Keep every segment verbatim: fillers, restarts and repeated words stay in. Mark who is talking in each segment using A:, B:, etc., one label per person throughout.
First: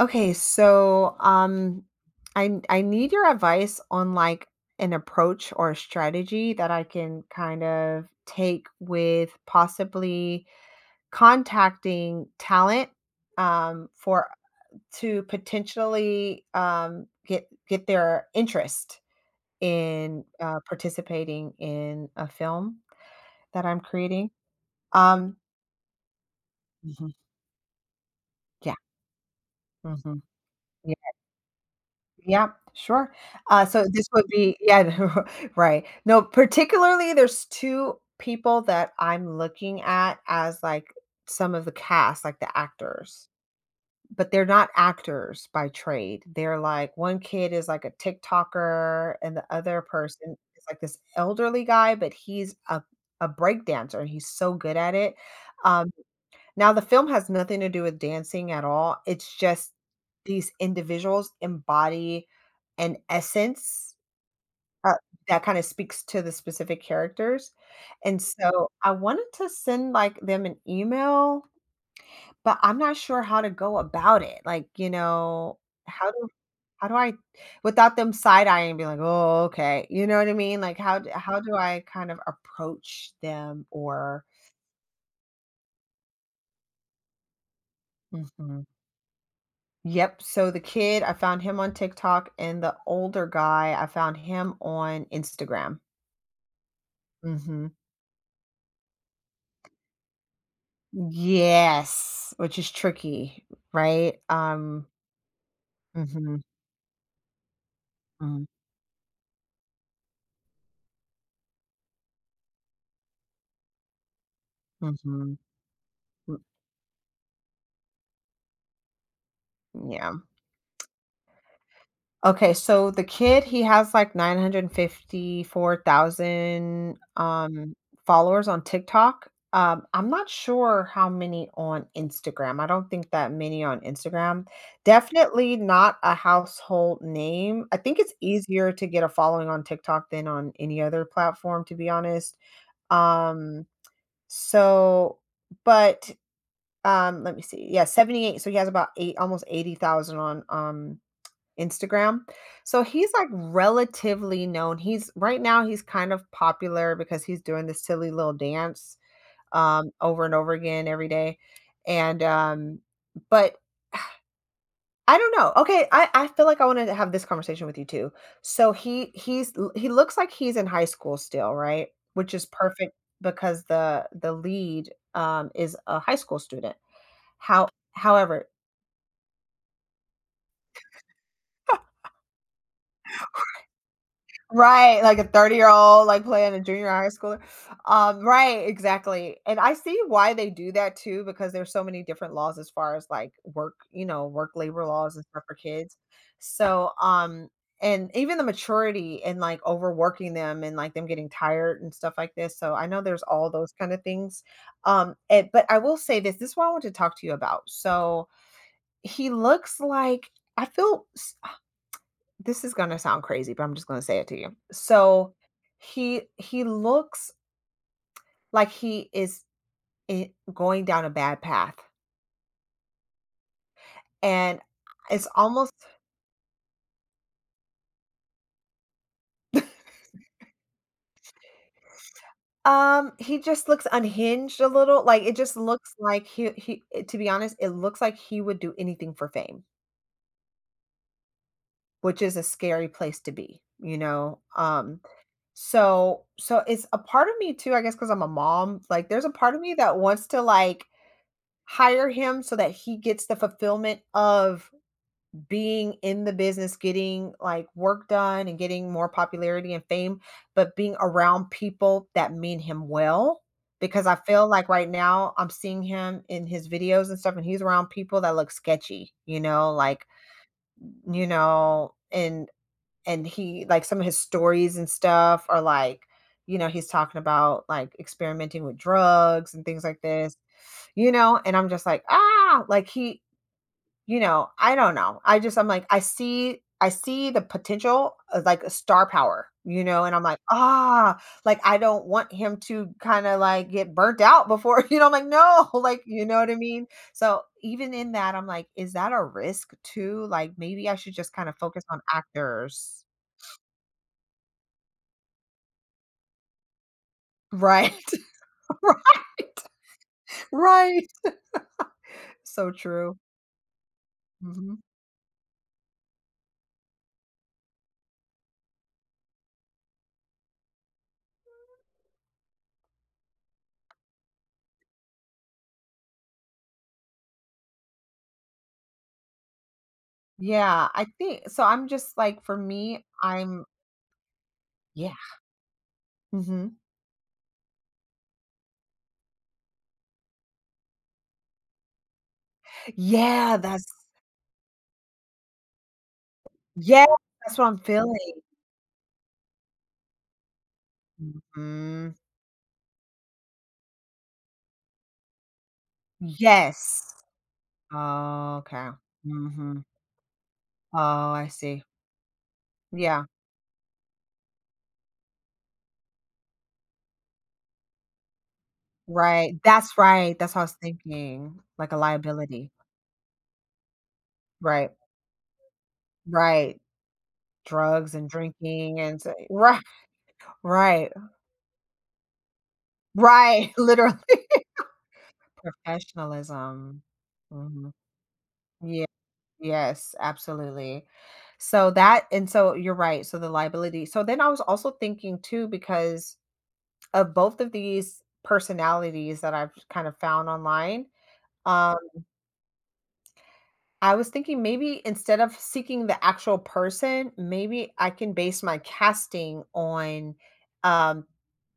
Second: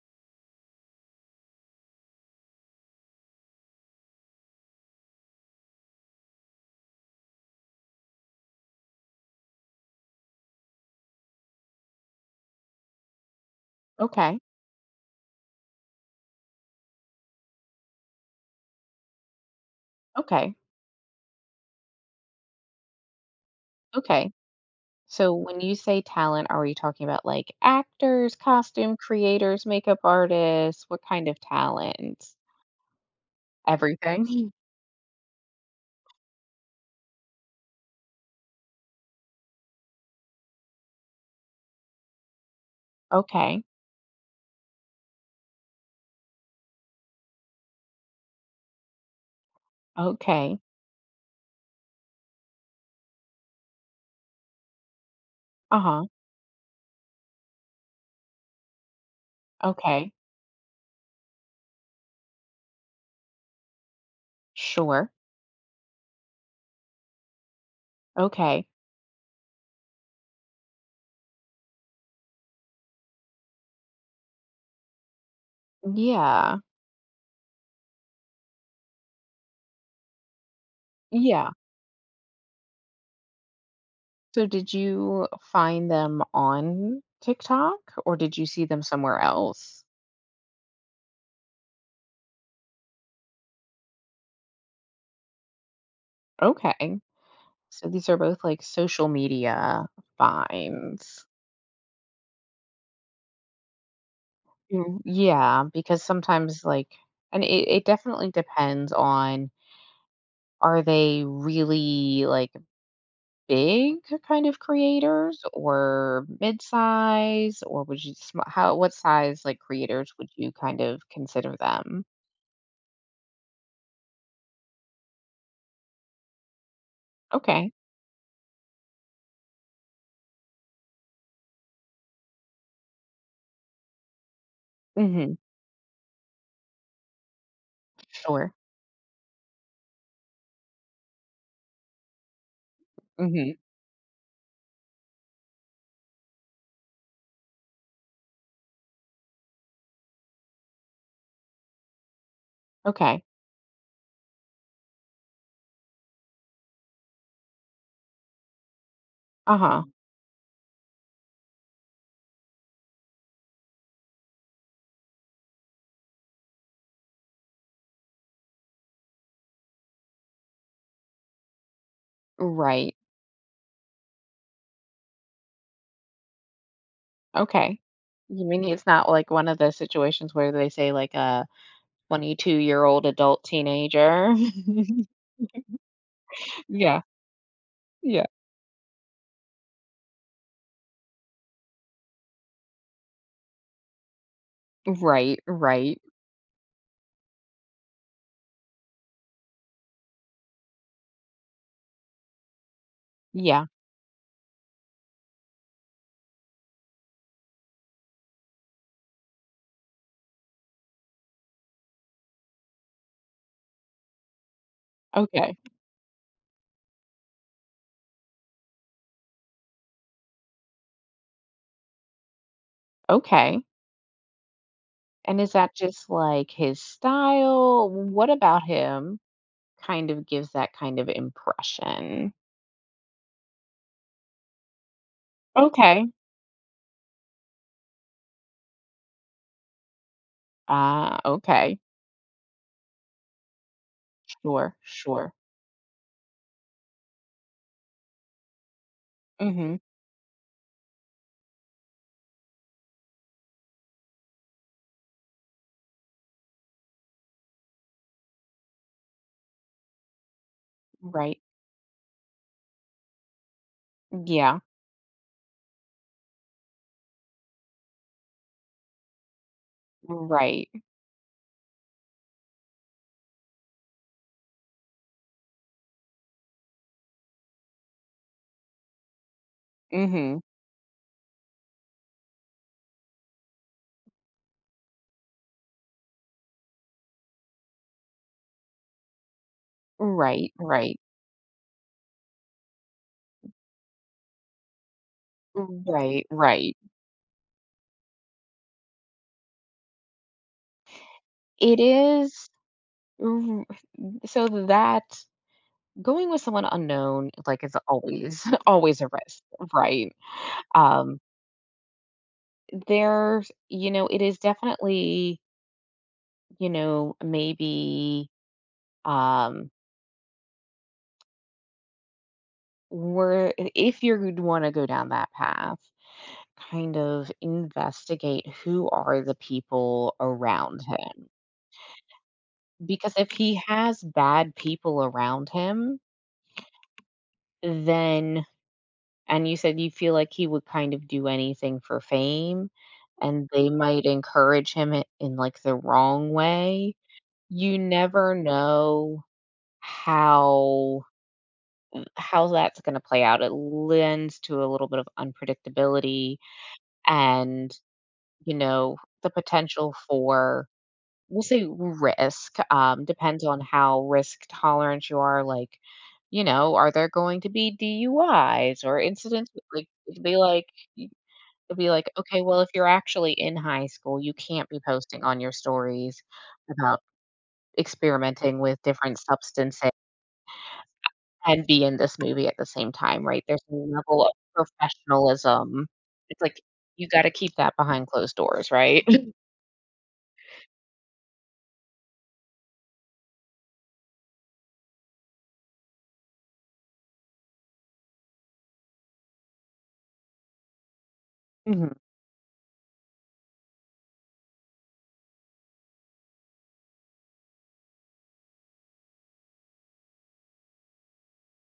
A: Okay, so um I I need your advice on, like, an approach or a strategy that I can kind of take with possibly contacting talent um for
B: Okay.
A: to potentially um get get their interest in
B: Okay.
A: uh, participating in a film that I'm creating.
B: Okay. So
A: Um
B: when you say talent, are you talking
A: Mhm.
B: about like actors,
A: Yeah.
B: costume creators, makeup
A: Hmm.
B: artists? What kind of talent?
A: Yeah, sure. Uh, so this would
B: Everything.
A: be, yeah, right. No, particularly there's two people that I'm looking at as, like, some of the cast, like the actors,
B: Okay.
A: but they're not actors by trade. They're like one kid is like a TikToker, and the other person
B: Okay.
A: is like this elderly guy, but he's a a break dancer, and he's so good at it. Um,
B: Uh-huh.
A: Now the film has nothing to do with dancing at all. It's just
B: Okay.
A: these individuals embody an essence, uh,
B: Sure.
A: that kinda speaks to the specific characters, and
B: Okay.
A: so I wanted to send, like, them an email, but I'm not sure how to go about it. Like, you know, how do
B: Yeah.
A: how do I without them side eyeing and be like, "Oh, okay." You know what I mean? Like, how d how
B: Yeah.
A: do I kind of approach them, or
B: So did you find them on TikTok or did you
A: Mhm.
B: see them somewhere else?
A: Yep. So the kid, I found him on TikTok, and the older guy, I found him on Instagram.
B: Okay.
A: Mhm.
B: So these are both like social media finds.
A: Yes, which is tricky, right? Um,
B: Mm, yeah, because
A: mhm,
B: sometimes like and it, it definitely
A: mm,
B: depends on are they really like big kind of
A: mhm,
B: creators or
A: mm,
B: mid-size or would you sm- how what size like creators
A: yeah.
B: would you kind of consider them?
A: Okay, so the kid, he has, like, nine hundred fifty-four thousand
B: Okay.
A: um followers on TikTok. Um, I'm not sure how many on Instagram. I don't think that many on Instagram.
B: Mhm.
A: Definitely not a household name. I think it's
B: Sure.
A: easier to get a following on TikTok than on any other platform, to be honest.
B: Mhm.
A: Um, so but um let me see. Yeah, seventy-eight. So he has about eight almost eighty thousand on um Instagram. So he's,
B: Okay.
A: like, relatively known. He's Right now he's kind of popular because he's doing this silly little dance
B: Uh-huh.
A: um over and over again every day. And um but I don't know. Okay, I I feel like I want to have this conversation with you too. So he he's l- he looks like he's in high school still, right? Which is perfect
B: Right.
A: because the the lead um is a high school student. How
B: Okay. You
A: However,
B: mean it's not like one of the situations where they say like a twenty-two-year-old adult teenager?
A: right, like a thirty-year-old, like, playing a junior
B: Yeah.
A: high schooler. Um,
B: Yeah.
A: right, exactly, and I see why they do that too because there's so many different laws as far as, like, work you know, work labor laws and
B: Right,
A: stuff for kids.
B: right.
A: So, um and even the maturity and, like, overworking them and, like, them getting tired and stuff like this, so I know there's all
B: Yeah.
A: those kind of things. Um, and but I will say this, this is what I want to talk to you about. So, he looks like I feel this is going to sound crazy, but I'm just going to say it to you. So
B: Okay.
A: he he looks like he is i- going down a bad path,
B: Okay.
A: and it's
B: And is
A: almost.
B: that just like his style? What about him kind of gives that kind of impression?
A: Um he just looks unhinged a little, like, it just looks
B: Okay.
A: like he he eh, to be honest, it looks like he would do anything for fame,
B: Ah, okay.
A: which is a scary place to be, you know
B: Sure,
A: um
B: sure.
A: so so it's a part of me too, I guess, because I'm a mom, like, there's a part of me
B: Mhm.
A: that wants to, like, hire him so that he gets the fulfillment of being in the business, getting, like, work done and getting more popularity and fame, but being
B: Right.
A: around people that mean him well. Because I feel
B: Yeah.
A: like right now I'm seeing him in his videos and stuff, and he's around people that look sketchy, you know, like,
B: Right.
A: you know, and and he, like, some of his stories and stuff are like, you know, he's talking about, like, experimenting with drugs and things like this,
B: Mhm.
A: you know, and I'm just like, ah, like, he you know, I don't know. I just, I'm like, I see I see the potential of, like, a star power, you know, and I'm like,
B: Right, right.
A: "Ah," like, I don't want him to kinda, like, get burnt out before, you know, I'm like, "No," like, you
B: Right,
A: know what I
B: right.
A: mean? So, even in that, I'm like, "Is that a risk too?" Like, maybe I should just kinda
B: It
A: focus on
B: is
A: actors.
B: r- so that going with someone unknown like is
A: Right,
B: always, always a risk,
A: right,
B: right?
A: right.
B: Um
A: So true.
B: There's, you know, it is
A: Mhm.
B: definitely, you know, maybe, um, where if you're wanna go down that path, kind of investigate who are the people around
A: Yeah, I
B: him,
A: think so. I'm just like, for me,
B: because if he
A: I'm,
B: has bad people
A: yeah.
B: around him,
A: Mhm.
B: then, and you said you feel like he would kind of do anything for fame, and
A: Yeah,
B: they
A: that's
B: might encourage him I in, like, the wrong way.
A: Yes, that's what I'm
B: You
A: feeling.
B: never know how
A: Mhm.
B: how that's gonna play out. It lends to a little bit of unpredictability
A: Yes.
B: and, you
A: Okay.
B: know, the
A: Mhm.
B: potential for,
A: Oh,
B: we'll
A: I
B: say,
A: see.
B: risk. Um,
A: Yeah,
B: depends on how risk tolerant you are, like, you know, are there going to be D U Is or incidents.
A: right.
B: like
A: That's
B: it'd be
A: right, that's what I
B: like
A: was
B: y
A: thinking,
B: It'd be
A: like a
B: like, "Okay, well, if
A: liability.
B: you're actually in high school, you can't be
A: Right,
B: posting on your stories
A: right.
B: about
A: Drugs and
B: experimenting with
A: drinking,
B: different
A: and s right,
B: substances,"
A: right,
B: and be in this movie at the same time, right? There's
A: right,
B: a
A: literally.
B: level of professionalism. It's like
A: Professionalism.
B: you gotta keep that
A: Mhm.
B: behind closed doors,
A: Yeah,
B: right?
A: yes, absolutely. So that, and so you're right, so the liability. So then I was also thinking too, because of both of these personalities that I've kind of found online,
B: Mhm.
A: um, I was thinking maybe instead of seeking the actual person, maybe I can base my casting on um,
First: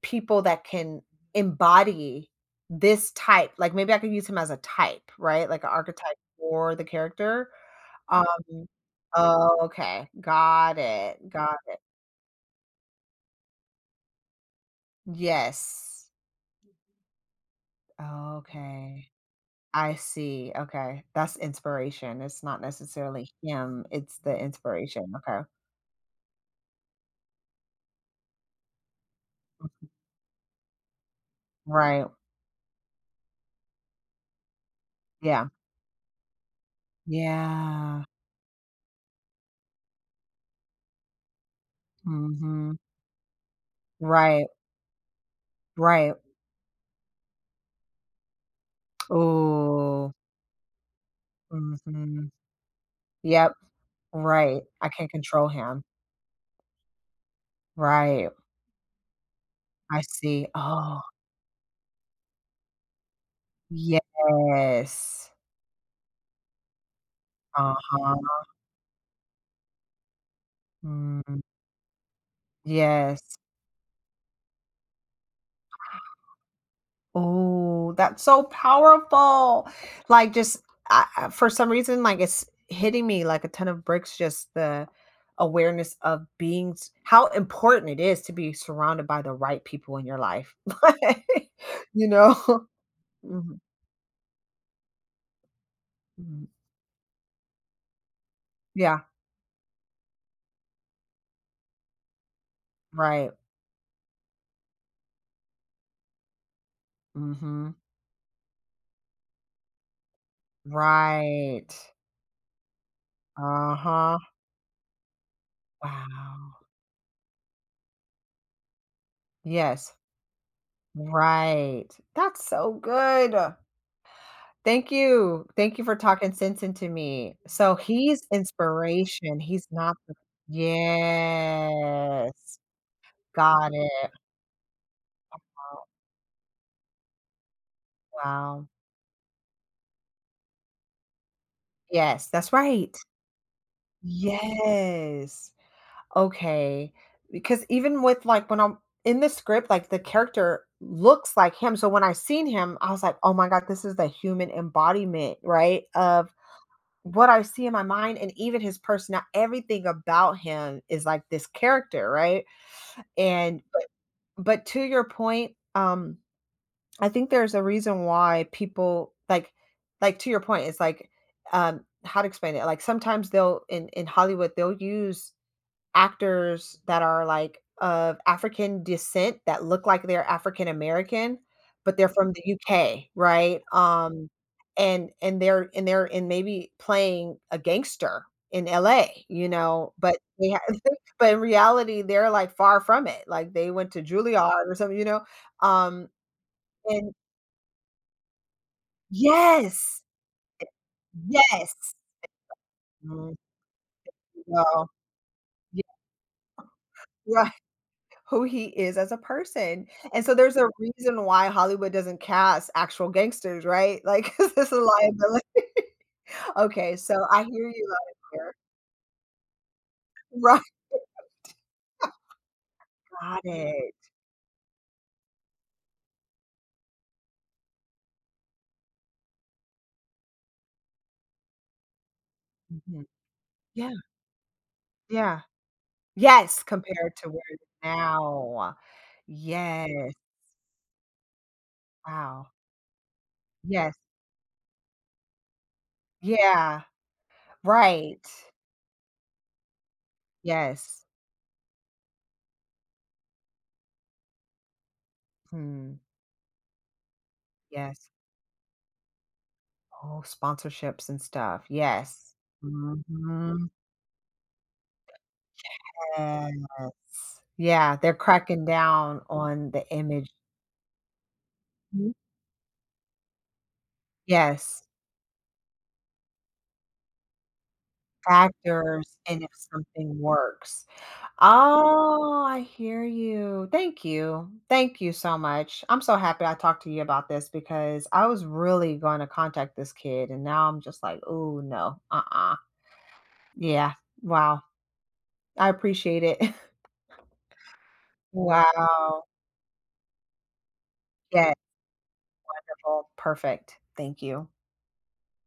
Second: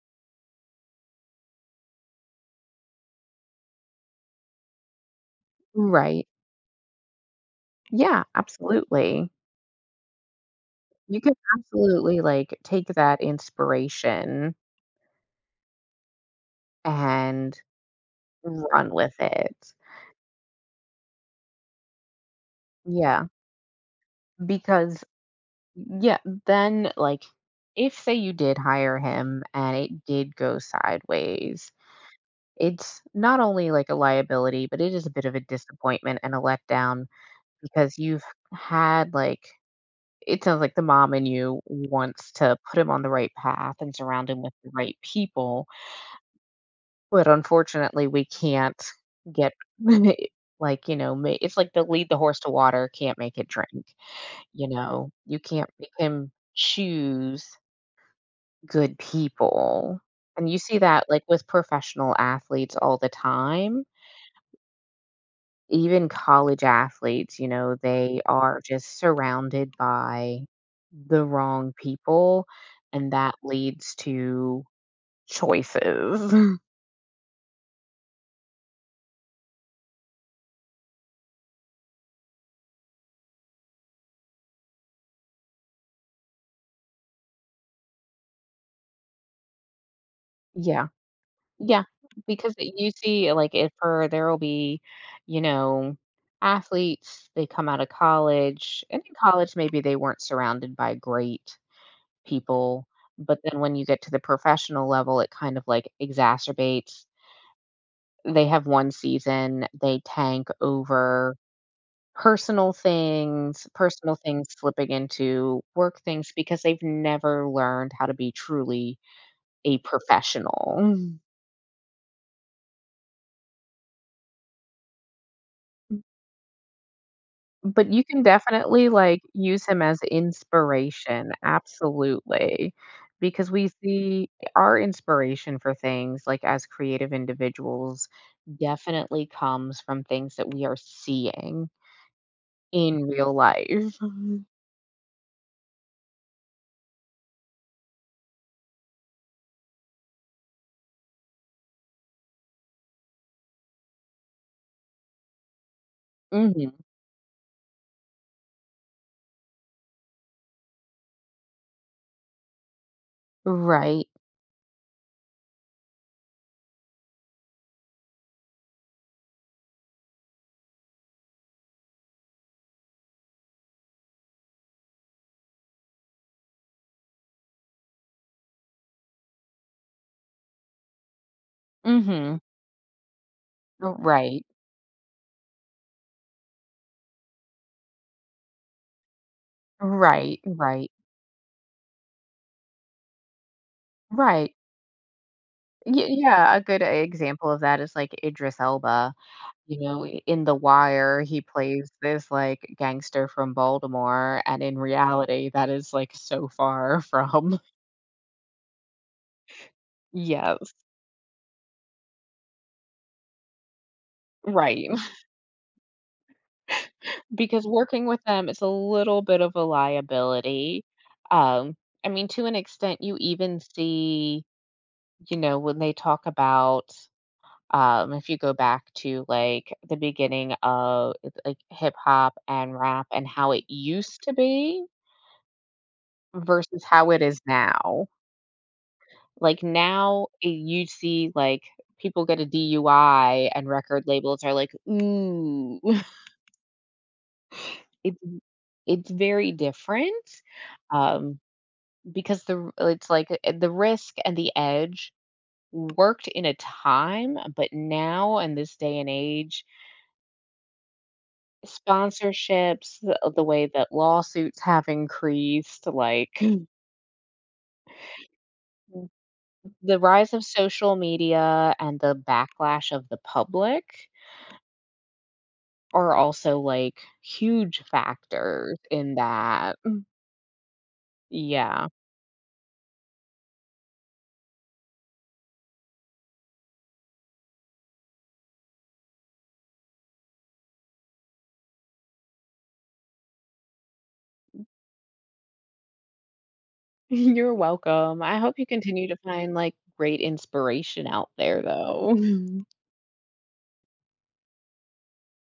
A: people that can embody this type. Like, maybe I could use him as a type, right? Like an archetype
B: Right.
A: for the character.
B: Yeah,
A: Um,
B: absolutely.
A: oh, okay. Got
B: You
A: it.
B: can
A: Got it.
B: absolutely, like, take that inspiration
A: Yes.
B: and run
A: Okay.
B: with it.
A: I see, okay. That's inspiration, it's not necessarily
B: Yeah,
A: him, it's the
B: because,
A: inspiration, okay.
B: yeah, then, like, if, say, you did hire him and
A: Mm,
B: it did go sideways,
A: right,
B: it's not only, like, a liability, but it is a bit of a
A: yeah.
B: disappointment and a letdown because
A: Yeah,
B: you've had like it sounds like the mom in you wants to
A: mhm.
B: put him on the right path and surround him
A: Right,
B: with the right people,
A: right.
B: but unfortunately we can't get,
A: Oh.
B: like, you know, ma- it's like the, lead the
A: Mhm.
B: horse to water, can't make it
A: Yep,
B: drink.
A: right,
B: You
A: I can't
B: know, you
A: control
B: can't
A: him.
B: make him choose
A: Right,
B: good people,
A: I see.
B: and you see
A: Oh,
B: that like with professional athletes all the time.
A: yes.
B: Even college athletes, you know,
A: Uh-huh.
B: they are just surrounded by the
A: Mm,
B: wrong people, and that
A: yes.
B: leads to choices.
A: Oh, that's so powerful. Like, just, I, I- for some reason, like, it's hitting me like a ton of bricks. Just the awareness of being, s- how important it is to be surrounded by the right people in your life.
B: Yeah,
A: Like,
B: yeah,
A: you know.
B: because it- you see, like,
A: Mhm,
B: if for there'll be, you know,
A: mhm.
B: athletes, they come out of college,
A: Yeah.
B: and in college, maybe they weren't surrounded by great people,
A: Right.
B: but then when you get to the professional level, it kind of like exacerbates.
A: Hmm.
B: They have one season, they tank over.
A: Right.
B: Personal things,
A: Uh
B: personal
A: huh.
B: things slipping into work things
A: Wow.
B: because they've never learned how to be truly a
A: Yes.
B: professional.
A: Right. That's so good. Thank you. Thank you for talking sense into me. So
B: But you
A: he's
B: can definitely, like,
A: inspiration.
B: use
A: He's
B: him
A: not
B: as
A: the—
B: inspiration,
A: Yes.
B: absolutely, because we
A: Got it.
B: see our inspiration for things, like, as creative individuals,
A: Oh, wow.
B: definitely comes from things that we are seeing
A: Yes, that's right.
B: in real life.
A: Yes. Okay. Because even with, like, when I'm in the script, like, the character looks like him. So when I seen him, I was like, oh my God, this is the human embodiment, right? Of
B: Mhm.
A: what I see in my mind, and even his personality, everything about him is like this character, right? And but
B: Right.
A: but to your point, um, I think there's a reason why people like like to your point, it's like, um, how to explain it, like, sometimes they'll in in Hollywood, they'll use actors that are, like, of African descent that look like they're African American, but they're from
B: Mhm.
A: the U K, right? Um,
B: Right.
A: and and they're and they're in, maybe, playing a gangster in L A, you know, but
B: Right,
A: they have,
B: right.
A: but in reality, they're, like, far from it, like, they went to
B: Right.
A: Juilliard or something, you know?
B: Y
A: Um,
B: Yeah, a good
A: and
B: example of that is, like, Idris Elba, you
A: Yes!
B: know, i- in The Wire, he plays
A: Yes!
B: this, like, gangster
A: Mhm,
B: from Baltimore, and in
A: well,
B: reality, that is, like, so far
A: yeah.
B: from.
A: Who he is as a person. And so there's a
B: Yes,
A: reason why Hollywood doesn't cast actual gangsters, right? Like, 'cause it's a
B: right.
A: liability. Okay, so I
B: Because
A: hear you loud
B: working
A: and
B: with them
A: clear.
B: is a little bit of a
A: Right.
B: liability. Um, I mean, to an extent, you
A: Got
B: even
A: it.
B: see, you know, when they talk about Um, if you go back to like the beginning of like hip hop and
A: Mhm.
B: rap and how it
A: Yeah,
B: used to be
A: yeah. Yes,
B: versus how
A: compared
B: it
A: to
B: is
A: where it is
B: now.
A: now.
B: Like
A: Yes.
B: now, eh, you see like people get a
A: Wow.
B: D U I and
A: Yes.
B: record labels are like, ooh,
A: Yeah.
B: it's
A: Right.
B: it's very different.
A: Yes.
B: Um, because the r- it's like, eh, the risk and the edge
A: Hmm.
B: worked in a time, but
A: Yes.
B: now in this day and age,
A: Oh, sponsorships and stuff. Yes.
B: sponsorships, the uh, the
A: Mhm.
B: way that lawsuits have increased, like,
A: Yes. Yeah, they're cracking down on the
B: the
A: image.
B: rise of social media and
A: Mhm,
B: the backlash of the public
A: yes,
B: are also, like, huge factors in
A: factors, and if
B: that.
A: something works.
B: Yeah.
A: Oh, I hear you. Thank you. Thank you so much. I'm so happy I talked to you about this because I was really gonna contact this kid, and now I'm just like, oh no, uh-uh." Yeah, wow. I appreciate it.
B: You're welcome. I hope you continue to
A: Wow.
B: find, like, great inspiration out
A: Yeah,
B: there, though.
A: well, perfect. Thank you.